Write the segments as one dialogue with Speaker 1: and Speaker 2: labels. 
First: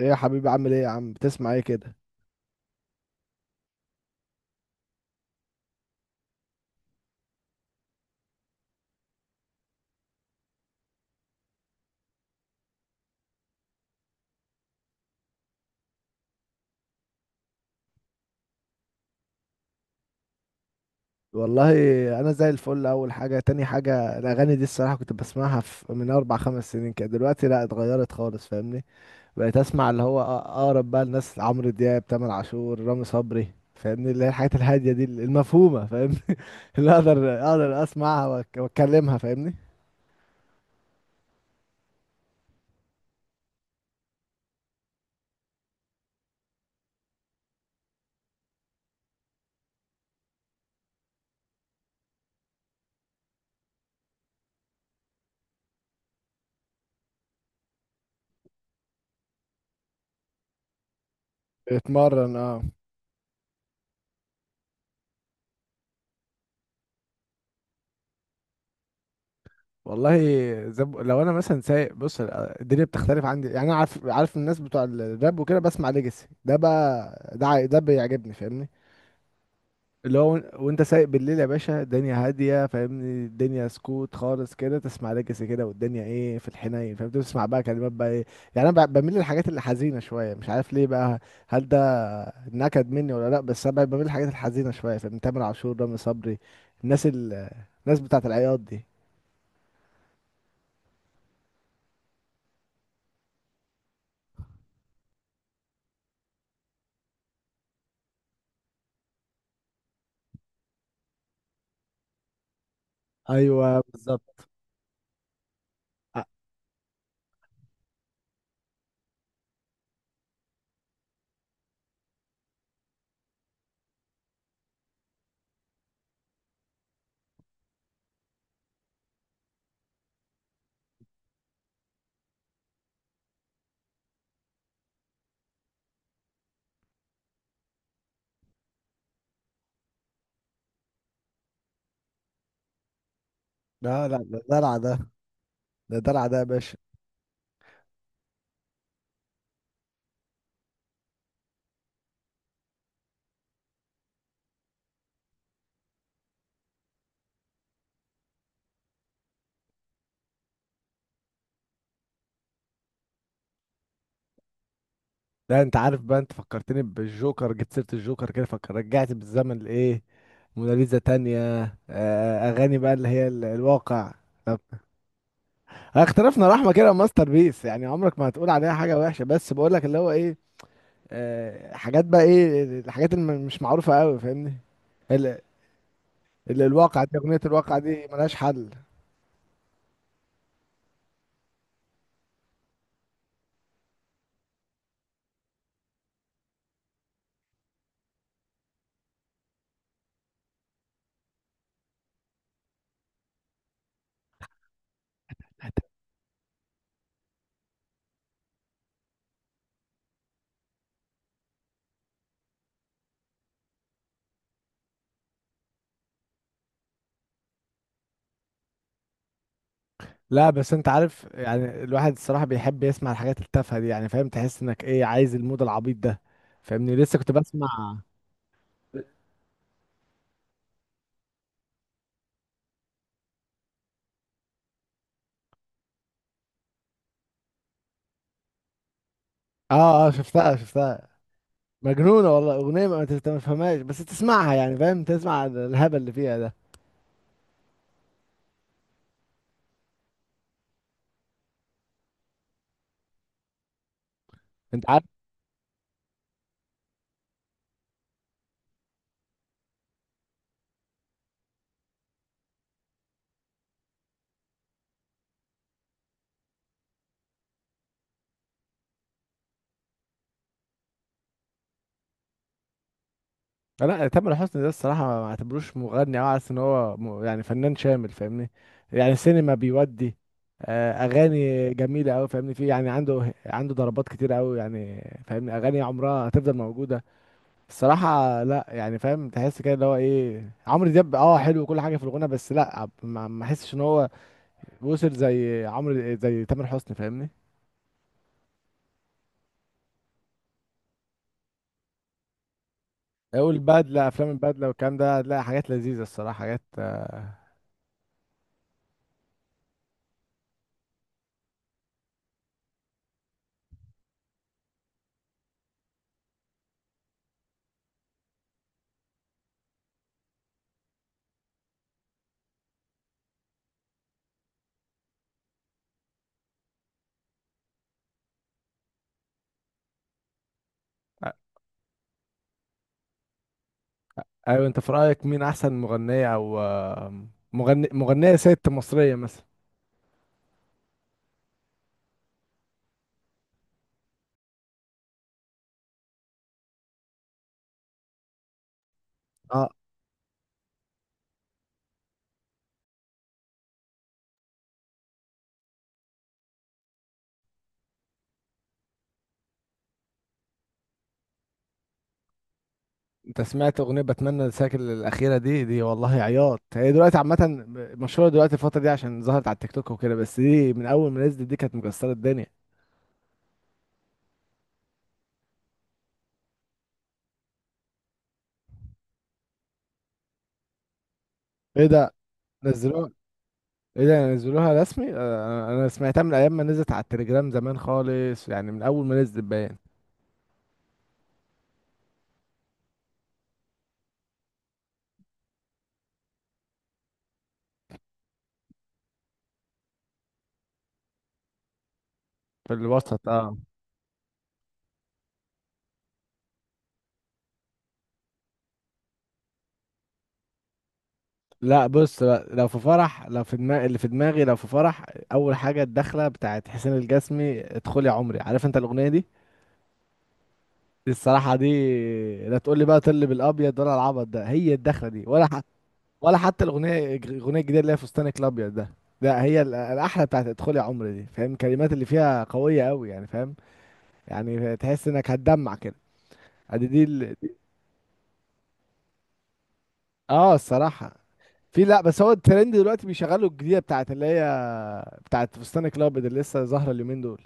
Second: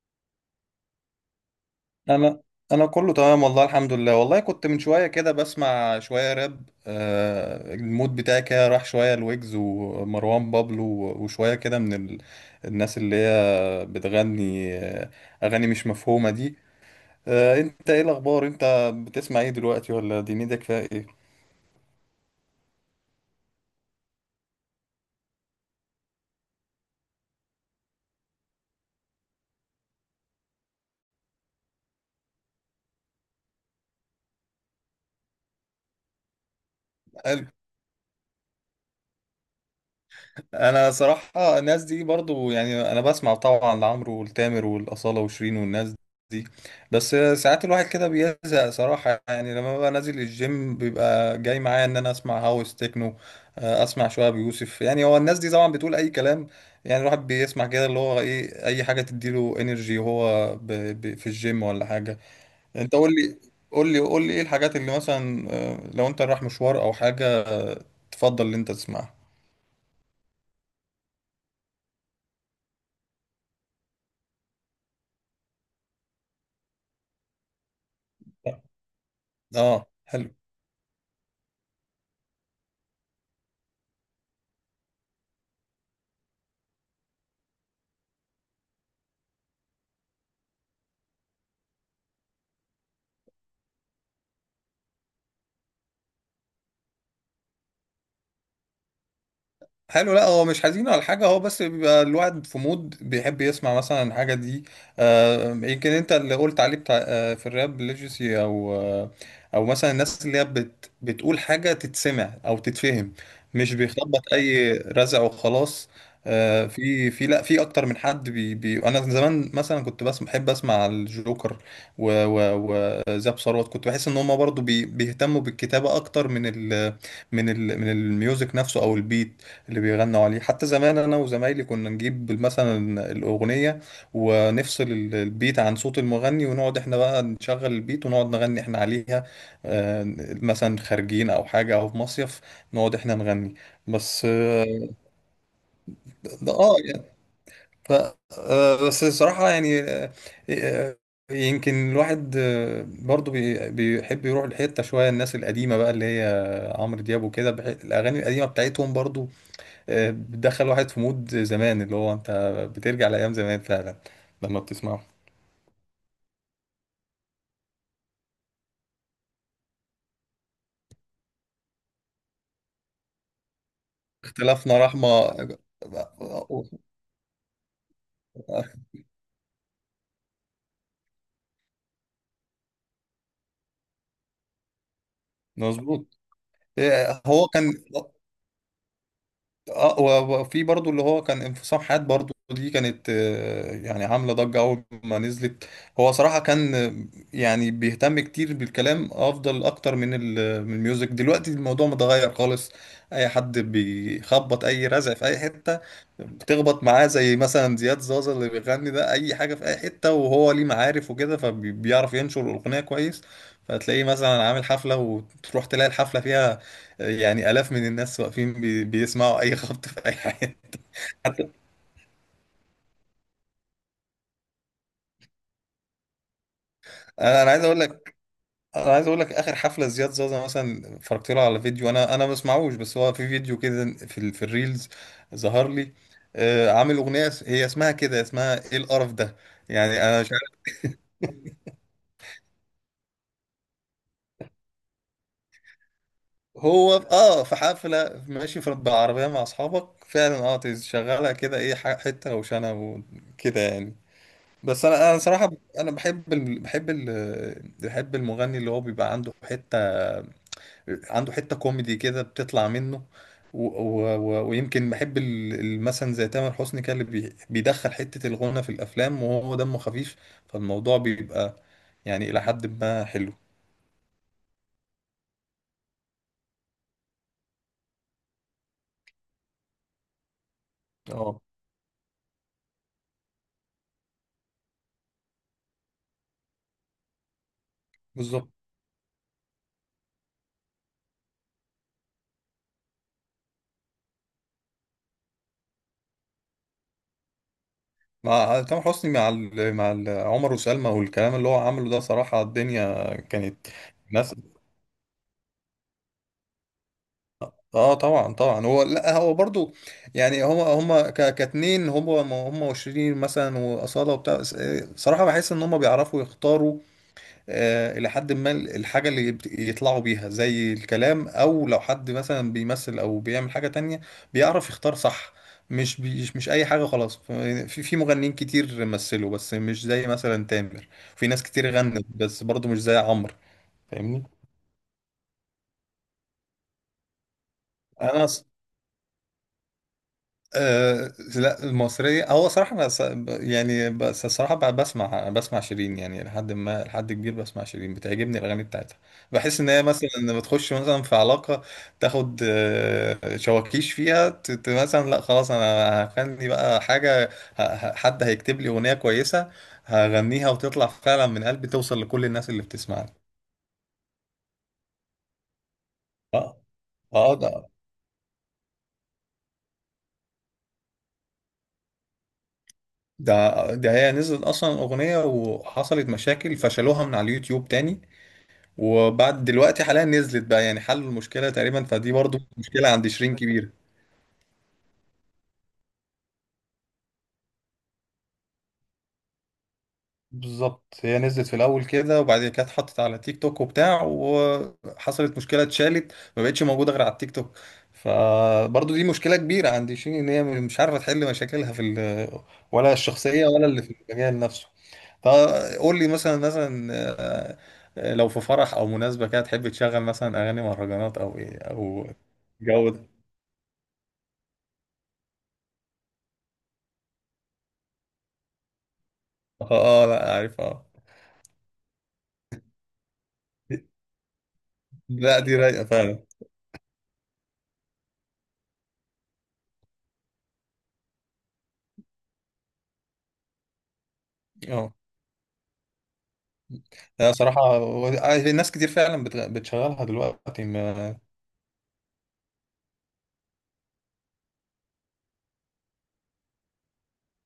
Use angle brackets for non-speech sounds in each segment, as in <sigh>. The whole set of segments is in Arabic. Speaker 1: ايه يا حبيبي، عامل ايه يا عم؟ بتسمع ايه كده؟
Speaker 2: انا انا كله تمام والله، الحمد لله. والله كنت من شويه كده بسمع شويه راب، المود بتاعي كده راح شويه، لويجز ومروان بابلو، وشويه كده من الناس اللي هي بتغني اغاني مش مفهومه دي. انت ايه الاخبار؟ انت بتسمع ايه دلوقتي؟ ولا دنيتك فيها ايه؟
Speaker 1: والله انا زي الفل. اول حاجه، تاني حاجه، الاغاني دي الصراحه كنت بسمعها في من اربع خمس سنين كده. دلوقتي لا، اتغيرت خالص، فاهمني. بقيت اسمع اللي هو اقرب بقى الناس: عمرو دياب، تامر عاشور، رامي صبري، فاهمني. اللي هي الحاجات الهاديه دي المفهومه، فاهمني. <laughs> اللي اقدر اسمعها واتكلمها، فاهمني.
Speaker 2: انا صراحة الناس دي برضو، يعني انا بسمع طبعا لعمرو والتامر والاصالة وشيرين والناس دي، بس ساعات الواحد كده بيزهق صراحة. يعني لما ببقى نازل الجيم بيبقى جاي معايا ان انا اسمع هاوس تكنو، اسمع شوية بيوسف. يعني هو الناس دي طبعا بتقول اي كلام، يعني الواحد بيسمع كده اللي هو ايه، اي حاجة تديله انرجي وهو في الجيم ولا حاجة.
Speaker 1: اتمرن، اه.
Speaker 2: انت قول لي، قول لي ايه الحاجات اللي مثلا، لو انت رايح مشوار او حاجة تفضل ان انت تسمعها.
Speaker 1: والله، لو انا مثلا سايق، بص، الدنيا بتختلف عندي. يعني انا عارف الناس بتوع الراب وكده، بسمع ليجاسي ده بقى، ده بيعجبني، فاهمني.
Speaker 2: اه
Speaker 1: اللي
Speaker 2: حلو.
Speaker 1: هو، وانت سايق بالليل يا باشا الدنيا هاديه، فاهمني. الدنيا سكوت خالص كده، تسمع ليجاسي كده، والدنيا ايه في الحنين، فاهم؟ تسمع بقى كلمات بقى ايه. يعني انا بميل للحاجات اللي حزينه شويه، مش عارف ليه بقى. هل ده نكد مني ولا لا؟ بس انا بميل للحاجات الحزينه شويه، فاهم؟ تامر عاشور، رامي صبري، الناس ال... الناس بتاعت العياط دي.
Speaker 2: حلو. لا هو مش حزين ولا حاجة، هو بس بيبقى الواحد في مود بيحب يسمع مثلا الحاجة دي. آه يمكن انت اللي قلت عليه بتاع، في الراب ليجسي، او او مثلا الناس اللي هي بتقول حاجة تتسمع او تتفهم، مش
Speaker 1: ايوه،
Speaker 2: بيخبط
Speaker 1: بالظبط.
Speaker 2: اي رزع وخلاص. في في لا في اكتر من حد بي بي انا زمان مثلا كنت بس بحب اسمع الجوكر وزاب ثروت، كنت بحس ان هم برضو بيهتموا بالكتابة اكتر من ال من الميوزك نفسه او البيت اللي بيغنوا عليه. حتى زمان انا وزمايلي كنا نجيب مثلا الاغنيه ونفصل البيت عن صوت المغني ونقعد احنا بقى نشغل البيت ونقعد نغني احنا عليها، آه، مثلا خارجين او حاجه او في مصيف نقعد احنا نغني.
Speaker 1: لا لا،
Speaker 2: بس
Speaker 1: ده
Speaker 2: اه.
Speaker 1: دلع ده، ده دلع ده يا باشا.
Speaker 2: يعني ف بس الصراحه يعني آه، يمكن الواحد برضو بيحب يروح لحته شويه الناس القديمه بقى اللي هي عمرو دياب وكده، الاغاني القديمه بتاعتهم برضو بتدخل واحد في مود زمان اللي هو انت بترجع لايام زمان فعلا لما بتسمعه.
Speaker 1: لا، انت عارف بقى، انت فكرتني بالجوكر، جبت سيرة الجوكر كده، فكر رجعت بالزمن لايه، موناليزا تانية. اغاني بقى اللي هي الواقع. طب،
Speaker 2: اختلافنا رحمه.
Speaker 1: اختلفنا رحمة كده ماستر بيس، يعني عمرك ما هتقول عليها حاجة وحشة، بس بقول لك اللي هو ايه، حاجات بقى، ايه الحاجات اللي مش معروفة قوي، فاهمني. ال-
Speaker 2: مظبوط.
Speaker 1: الواقع دي، اغنية
Speaker 2: هو كان
Speaker 1: الواقع دي ملهاش حل.
Speaker 2: اه وفي برضو اللي هو كان انفصام حاد برضو، دي كانت يعني عامله ضجه اول ما نزلت. هو صراحه كان، يعني بيهتم كتير بالكلام افضل اكتر من من الميوزك. دلوقتي الموضوع متغير خالص، اي حد بيخبط اي رزع في اي حته بتخبط معاه. زي مثلا زياد زازا اللي بيغني ده اي حاجه في اي حته، وهو ليه معارف وكده، فبيعرف ينشر الاغنيه كويس، فتلاقيه مثلا عامل حفله، وتروح تلاقي الحفله فيها يعني آلاف من الناس واقفين بيسمعوا أي خبط في أي
Speaker 1: لا،
Speaker 2: حاجة.
Speaker 1: بس انت عارف
Speaker 2: حتى
Speaker 1: يعني، الواحد الصراحة بيحب يسمع الحاجات التافهة دي، يعني فاهم؟ تحس انك ايه، عايز المود العبيط ده، فاهمني، لسه كنت
Speaker 2: أنا عايز أقول
Speaker 1: بسمع.
Speaker 2: لك، آخر حفلة زياد زازا مثلا اتفرجت له على فيديو. أنا ما بسمعوش، بس هو في فيديو كده في في الريلز ظهر لي. آه عامل أغنية هي اسمها كده، اسمها إيه القرف ده، يعني
Speaker 1: اه، اه،
Speaker 2: أنا مش
Speaker 1: شفتها
Speaker 2: عارف.
Speaker 1: شفتها، مجنونة والله، اغنية ما انت ما تفهمهاش بس تسمعها، يعني فاهم؟ تسمع الهبل اللي فيها ده.
Speaker 2: هو في- آه في حفلة ماشي، في بالعربية مع أصحابك فعلا، آه تشغلها كده إيه حتة روشنة وكده يعني. بس
Speaker 1: انت عارف،
Speaker 2: انا صراحه انا بحب المغني اللي هو بيبقى عنده حته، عنده حته كوميدي كده بتطلع منه. ويمكن بحب مثلا زي تامر حسني كده اللي بيدخل حته الغنى في الافلام وهو دمه خفيف، فالموضوع بيبقى يعني الى حد ما حلو.
Speaker 1: لا تامر حسني ده الصراحة، ما اعتبروش مغني، او عارف ان هو يعني فنان شامل، فاهمني. يعني سينما بيودي،
Speaker 2: اه
Speaker 1: اغاني جميلة اوي، فاهمني، في يعني عنده ضربات كتير اوي يعني. فاهمني، اغاني عمرها هتفضل موجودة. الصراحة
Speaker 2: بالظبط.
Speaker 1: لا، يعني فاهم؟ تحس كده اللي هو ايه، عمرو دياب اه حلو وكل حاجة في الغنى، بس لا، ما احسش ان هو وصل زي عمرو زي تامر حسني، فاهمني.
Speaker 2: مع تامر حسني مع عمر وسلمى والكلام اللي هو عمله ده، صراحه الدنيا كانت
Speaker 1: والبدلة، افلام
Speaker 2: ناس.
Speaker 1: البدلة والكلام ده، هتلاقي حاجات لذيذة الصراحة، حاجات.
Speaker 2: اه طبعا طبعا. هو لا هو برضو، يعني هما كاتنين، هما هما وشيرين مثلا واصاله وبتاع صراحه بحس ان هما بيعرفوا يختاروا آه الى حد ما الحاجه اللي يطلعوا بيها، زي الكلام او لو حد مثلا بيمثل او بيعمل حاجه تانية بيعرف يختار صح، مش اي حاجه خلاص. في في مغنيين كتير مثلوا بس مش زي مثلا تامر، في ناس كتير غنت بس برضو مش زي عمرو. فاهمني.
Speaker 1: ايوه، انت في رأيك مين احسن مغنية او مغني،
Speaker 2: انا
Speaker 1: مغنية ست مصرية مثلا؟
Speaker 2: أه لا المصرية هو صراحة أنا يعني بس الصراحة بسمع شيرين يعني لحد ما لحد كبير. بسمع شيرين، بتعجبني الأغاني بتاعتها. بحس
Speaker 1: اه،
Speaker 2: إن هي مثلا لما بتخش مثلا في علاقة، تاخد شواكيش فيها مثلا لا خلاص أنا هغني بقى حاجة، حد هيكتب لي أغنية كويسة هغنيها وتطلع فعلا من قلبي، توصل لكل الناس اللي بتسمعني.
Speaker 1: انت سمعت اغنية بتمنى انساك الاخيرة دي؟ دي والله
Speaker 2: اه.
Speaker 1: عياط. هي دلوقتي
Speaker 2: اه
Speaker 1: عامة،
Speaker 2: ده.
Speaker 1: مشهورة دلوقتي الفترة دي عشان ظهرت على التيك توك وكده، بس دي من اول ما نزلت دي كانت مكسرة الدنيا.
Speaker 2: ده. ده هي نزلت أصلا أغنية وحصلت مشاكل فشلوها من على اليوتيوب تاني، وبعد دلوقتي حاليا نزلت بقى يعني حلوا المشكلة تقريبا.
Speaker 1: ايه
Speaker 2: فدي
Speaker 1: ده،
Speaker 2: برضو مشكلة عند
Speaker 1: نزلوها؟
Speaker 2: شيرين كبيرة.
Speaker 1: ايه ده، نزلوها رسمي؟ انا سمعتها من ايام ما نزلت على التليجرام زمان خالص، يعني من اول ما نزلت باين.
Speaker 2: بالظبط، هي نزلت في الأول كده، وبعدين كانت اتحطت على تيك توك وبتاع، وحصلت مشكلة، اتشالت، ما بقتش موجودة غير على التيك توك. فبرضو دي مشكلة كبيرة عند شيرين إن هي مش عارفة تحل مشاكلها في
Speaker 1: في
Speaker 2: ولا
Speaker 1: الوسط،
Speaker 2: الشخصية
Speaker 1: اه.
Speaker 2: ولا اللي في المجال نفسه. فقول لي مثلا آه، لو في فرح أو مناسبة كده تحب تشغل مثلا أغاني مهرجانات أو إيه
Speaker 1: لا
Speaker 2: أو
Speaker 1: بص بقى، لو في
Speaker 2: جو ده؟
Speaker 1: فرح، لو في دماغ اللي في دماغي لو في فرح، اول حاجه الدخله بتاعت حسين الجسمي، ادخل يا عمري، عارف انت الاغنيه دي؟
Speaker 2: اه. لا عارف اه.
Speaker 1: دي الصراحه دي، لا تقول لي بقى طل بالابيض، ولا العبط ده هي الدخله دي؟
Speaker 2: لا دي رايقة فعلا.
Speaker 1: ولا حتى الاغنيه الجديده اللي هي فستانك الابيض ده. لا، هي الاحلى بتاعت ادخل يا عمري دي، فاهم؟ الكلمات اللي فيها قويه قوي يعني، فاهم؟ يعني
Speaker 2: اه.
Speaker 1: تحس انك هتدمع كده. ادي دي
Speaker 2: لا
Speaker 1: ال...
Speaker 2: صراحة ناس كتير فعلا بتشغلها
Speaker 1: اه،
Speaker 2: دلوقتي
Speaker 1: الصراحه،
Speaker 2: ما
Speaker 1: في، لا، بس هو الترند دلوقتي بيشغلوا الجديده بتاعت اللي هي بتاعت فستان الابيض اللي لسه ظاهره اليومين دول.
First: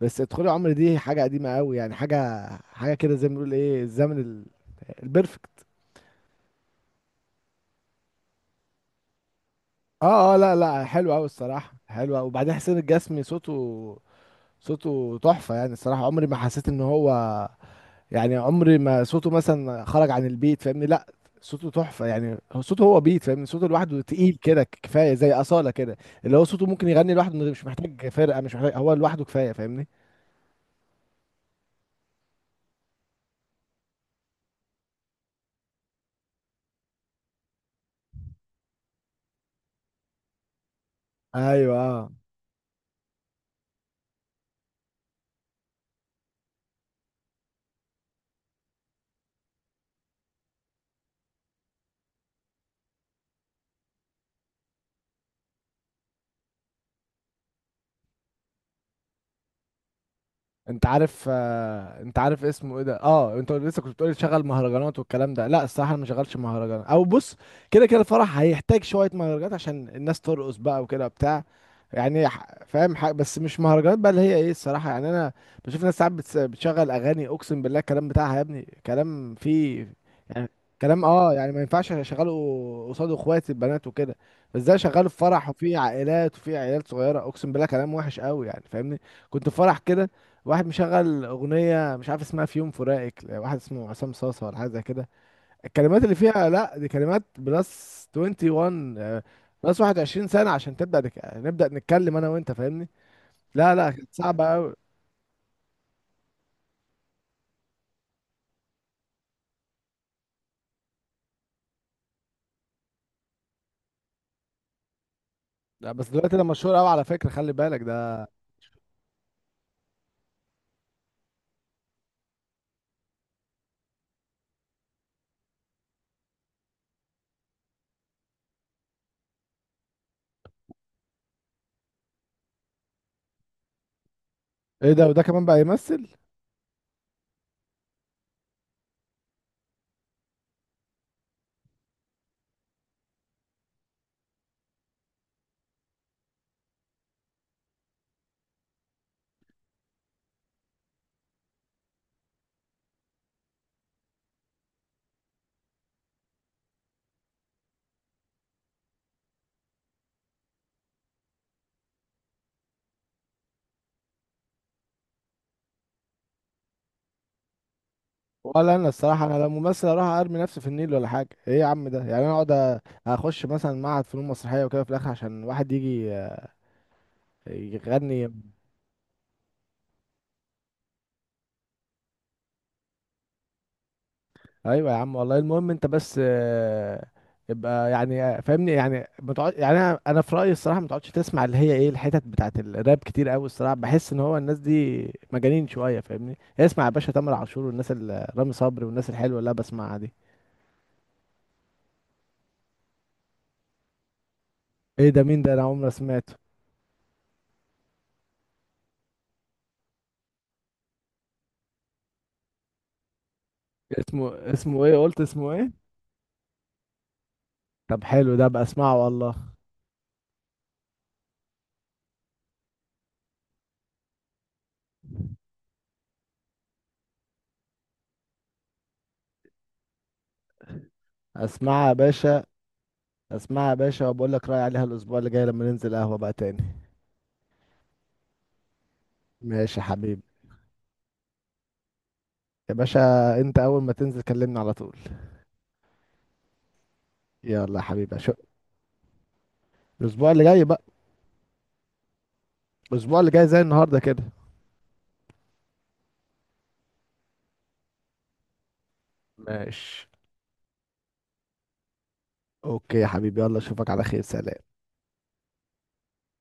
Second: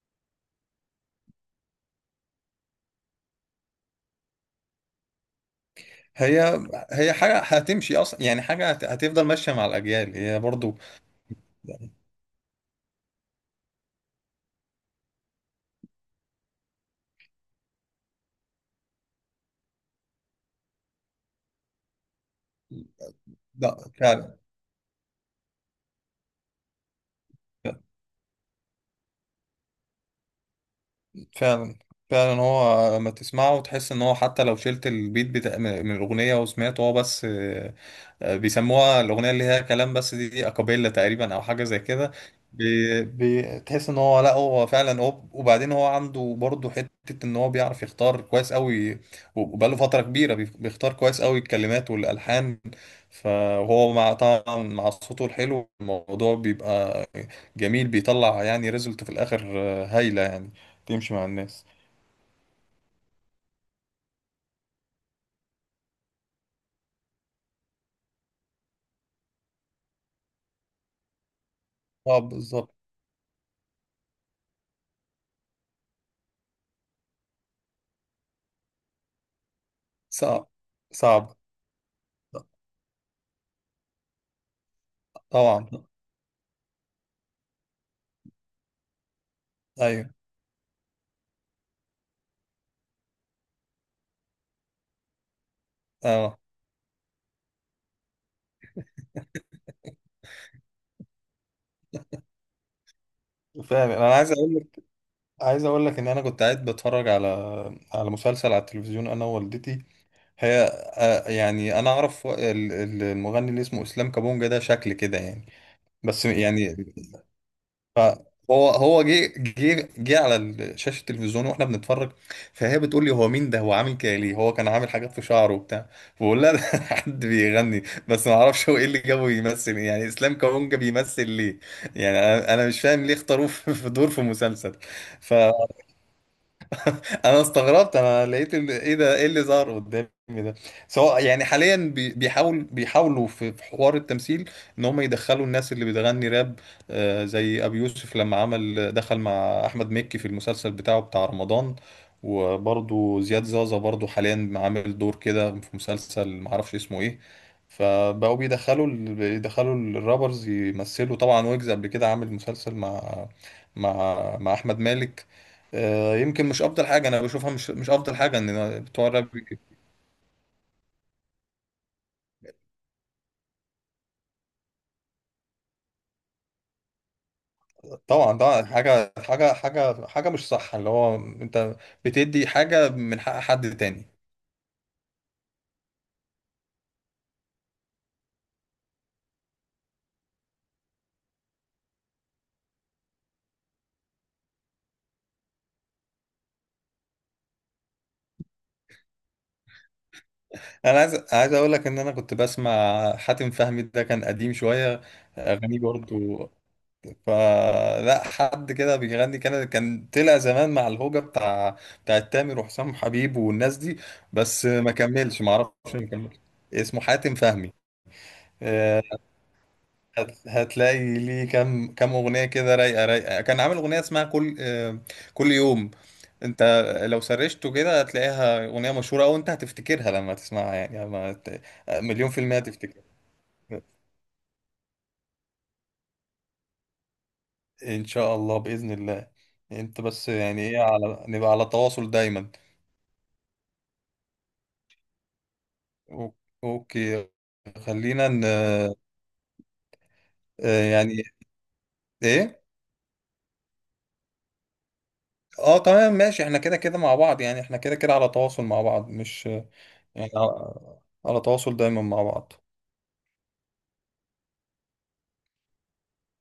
Speaker 1: بس ادخلي عمر دي حاجه قديمه قوي يعني، حاجه حاجه كده زي ما بنقول، ايه، الزمن البرفكت.
Speaker 2: هي. هي حاجة هتمشي أصلا، يعني حاجة هتفضل ماشية مع الأجيال
Speaker 1: اه، اه،
Speaker 2: هي
Speaker 1: لا
Speaker 2: برضو.
Speaker 1: لا، حلو قوي الصراحه، حلو قوي. وبعدين حسين الجسمي، صوته، صوته تحفه يعني الصراحه، عمري ما حسيت ان هو، يعني عمري ما صوته مثلا خرج عن البيت، فاهمني، لا، صوته تحفة يعني، هو صوته هو بيت، فاهمني، صوته
Speaker 2: لا
Speaker 1: لوحده
Speaker 2: فعلا.
Speaker 1: تقيل كده كفاية، زي أصالة كده. اللي هو صوته ممكن يغني لوحده من مش محتاج فرقة، مش محتاج، هو لوحده كفاية، فاهمني.
Speaker 2: فعلا فعلا هو لما تسمعه وتحس إن هو حتى لو شلت البيت بتاع من الأغنية وسمعته هو بس، بيسموها الأغنية اللي هي كلام بس دي، دي أكابيلا تقريبا أو حاجة زي
Speaker 1: ايوه،
Speaker 2: كده. بي- بتحس إن هو لا هو فعلا. هو وبعدين هو عنده برضه حتة إن هو بيعرف يختار كويس أوي، وبقاله فترة كبيرة بيختار كويس أوي الكلمات والألحان، فهو مع طبعا مع صوته الحلو الموضوع بيبقى جميل، بيطلع يعني ريزلت في الآخر هايلة يعني.
Speaker 1: انت
Speaker 2: تمشي
Speaker 1: عارف،
Speaker 2: مع الناس.
Speaker 1: انت عارف اسمه ايه ده؟ اه، انت لسه كنت بتقولي تشغل مهرجانات والكلام ده، لا الصراحه انا ما شغلش مهرجانات، او بص، كده كده الفرح هيحتاج شويه مهرجانات عشان الناس ترقص بقى وكده بتاع. يعني
Speaker 2: صعب. بالظبط.
Speaker 1: فاهم؟ حاجه بس مش مهرجانات بقى اللي هي ايه، الصراحه يعني انا بشوف ناس ساعات بتشغل اغاني، اقسم بالله الكلام بتاعها يا ابني كلام فيه، يعني
Speaker 2: صعب.
Speaker 1: كلام، اه،
Speaker 2: صعب.
Speaker 1: يعني ما ينفعش اشغله قصاد اخواتي البنات وكده. بس ده شغاله في فرح
Speaker 2: طبعا.
Speaker 1: وفي عائلات وفي عيال صغيره، اقسم بالله كلام وحش قوي يعني، فاهمني. كنت في فرح كده،
Speaker 2: أيوه.
Speaker 1: واحد مشغل اغنيه مش عارف اسمها، في يوم فراقك، واحد اسمه عصام صاصه ولا حاجه زي كده. الكلمات اللي
Speaker 2: أه.
Speaker 1: فيها، لا دي كلمات بلس 21، بلس 21 سنه عشان تبدا نبدا نتكلم انا وانت، فاهمني. لا لا،
Speaker 2: فاهم.
Speaker 1: كانت
Speaker 2: انا عايز
Speaker 1: صعبه
Speaker 2: اقول
Speaker 1: قوي.
Speaker 2: عايز اقول لك ان انا كنت قاعد بتفرج على، على مسلسل على التلفزيون انا ووالدتي. هي، يعني انا اعرف المغني اللي اسمه اسلام كابونجا، ده شكل كده يعني.
Speaker 1: لا، بس
Speaker 2: بس
Speaker 1: دلوقتي ده مشهور
Speaker 2: يعني.
Speaker 1: قوي على فكره، خلي بالك
Speaker 2: ف-
Speaker 1: ده.
Speaker 2: هو جه على شاشه التلفزيون واحنا بنتفرج، فهي بتقول لي هو مين ده؟ هو عامل كده ليه؟ هو كان عامل حاجات في شعره وبتاع. بقول لها ده <laughs> حد بيغني. بس ما اعرفش هو ايه اللي جابه يمثل يعني. اسلام كابونجا بيمثل ليه؟ يعني انا مش فاهم ليه اختاروه <laughs> في في دور في مسلسل.
Speaker 1: ايه ده؟ وده كمان بقى يمثل؟
Speaker 2: انا استغربت، انا لقيت ايه ده؟ ايه اللي ظهر قدامي ده؟ سواء يعني حاليا بيحاولوا في في حوار التمثيل ان هم يدخلوا الناس اللي بتغني راب، زي ابي يوسف لما عمل دخل مع احمد مكي في المسلسل بتاعه بتاع رمضان. وبرضو زياد زازا برضو حاليا عامل دور كده في مسلسل معرفش اسمه ايه، فبقوا بيدخلوا بيدخلوا الرابرز يمثلوا طبعا. ويجز قبل كده عامل مسلسل مع مع احمد مالك. يمكن مش افضل حاجه انا بشوفها، مش مش افضل حاجه
Speaker 1: ولا
Speaker 2: ان
Speaker 1: انا
Speaker 2: بتوع
Speaker 1: الصراحه،
Speaker 2: الراب.
Speaker 1: انا لو ممثل اروح ارمي نفسي في النيل، ولا حاجه ايه يا عم ده، يعني انا اقعد اخش مثلا معهد فنون مسرحيه وكده في الاخر عشان واحد يجي يغني؟
Speaker 2: طبعا ده حاجه مش صح، اللي هو انت بتدي حاجه من حق حد تاني.
Speaker 1: ايوه يا عم والله، المهم انت بس، ابقى يعني، فاهمني، يعني ما تقعد، يعني انا في رايي الصراحه ما تقعدش تسمع اللي هي ايه، الحتت بتاعت الراب كتير قوي الصراحه، بحس ان هو الناس دي مجانين شويه، فاهمني، اسمع يا باشا تامر عاشور والناس رامي صبري والناس الحلوه اللي انا بسمعها دي.
Speaker 2: انا عايز عايز اقول لك ان انا كنت بسمع حاتم فهمي، ده كان قديم شويه.
Speaker 1: ايه ده؟ مين ده؟ انا
Speaker 2: اغانيه
Speaker 1: عمري ما سمعته.
Speaker 2: برضو فلا، حد كده بيغني، كان كان طلع زمان مع الهوجه بتاع، بتاع تامر وحسام حبيب والناس دي،
Speaker 1: اسمه،
Speaker 2: بس
Speaker 1: اسمه
Speaker 2: ما
Speaker 1: ايه، قلت
Speaker 2: كملش
Speaker 1: اسمه
Speaker 2: ما اعرفش
Speaker 1: ايه؟
Speaker 2: ما كملش. اسمه حاتم فهمي.
Speaker 1: طب حلو ده بقى،
Speaker 2: آه،
Speaker 1: اسمعه والله.
Speaker 2: هتلاقي ليه كام كام اغنيه كده رايقه رايقه. كان عامل اغنيه اسمها كل، كل يوم. انت لو سرشته كده هتلاقيها اغنيه مشهوره، او انت هتفتكرها لما تسمعها يعني لما
Speaker 1: اسمعها يا
Speaker 2: مليون في
Speaker 1: باشا،
Speaker 2: المية هتفتكرها.
Speaker 1: اسمعها يا باشا وبقول لك رايي عليها الاسبوع اللي جاي لما ننزل قهوه بقى تاني.
Speaker 2: ان شاء الله باذن الله.
Speaker 1: ماشي يا
Speaker 2: انت
Speaker 1: حبيبي.
Speaker 2: بس يعني ايه على نبقى على تواصل دايما.
Speaker 1: يا باشا انت اول ما تنزل كلمني على طول.
Speaker 2: أو- اوكي.
Speaker 1: يلا يا حبيبي،
Speaker 2: خلينا
Speaker 1: اشوف
Speaker 2: ن... آه،
Speaker 1: الاسبوع اللي جاي بقى،
Speaker 2: يعني ايه.
Speaker 1: الاسبوع اللي جاي زي النهارده كده،
Speaker 2: اه تمام ماشي، احنا كده كده مع بعض، يعني احنا كده كده على تواصل مع بعض، مش
Speaker 1: ماشي،
Speaker 2: يعني على على تواصل دايما مع بعض.
Speaker 1: اوكي يا حبيبي، يلا اشوفك على خير، سلام.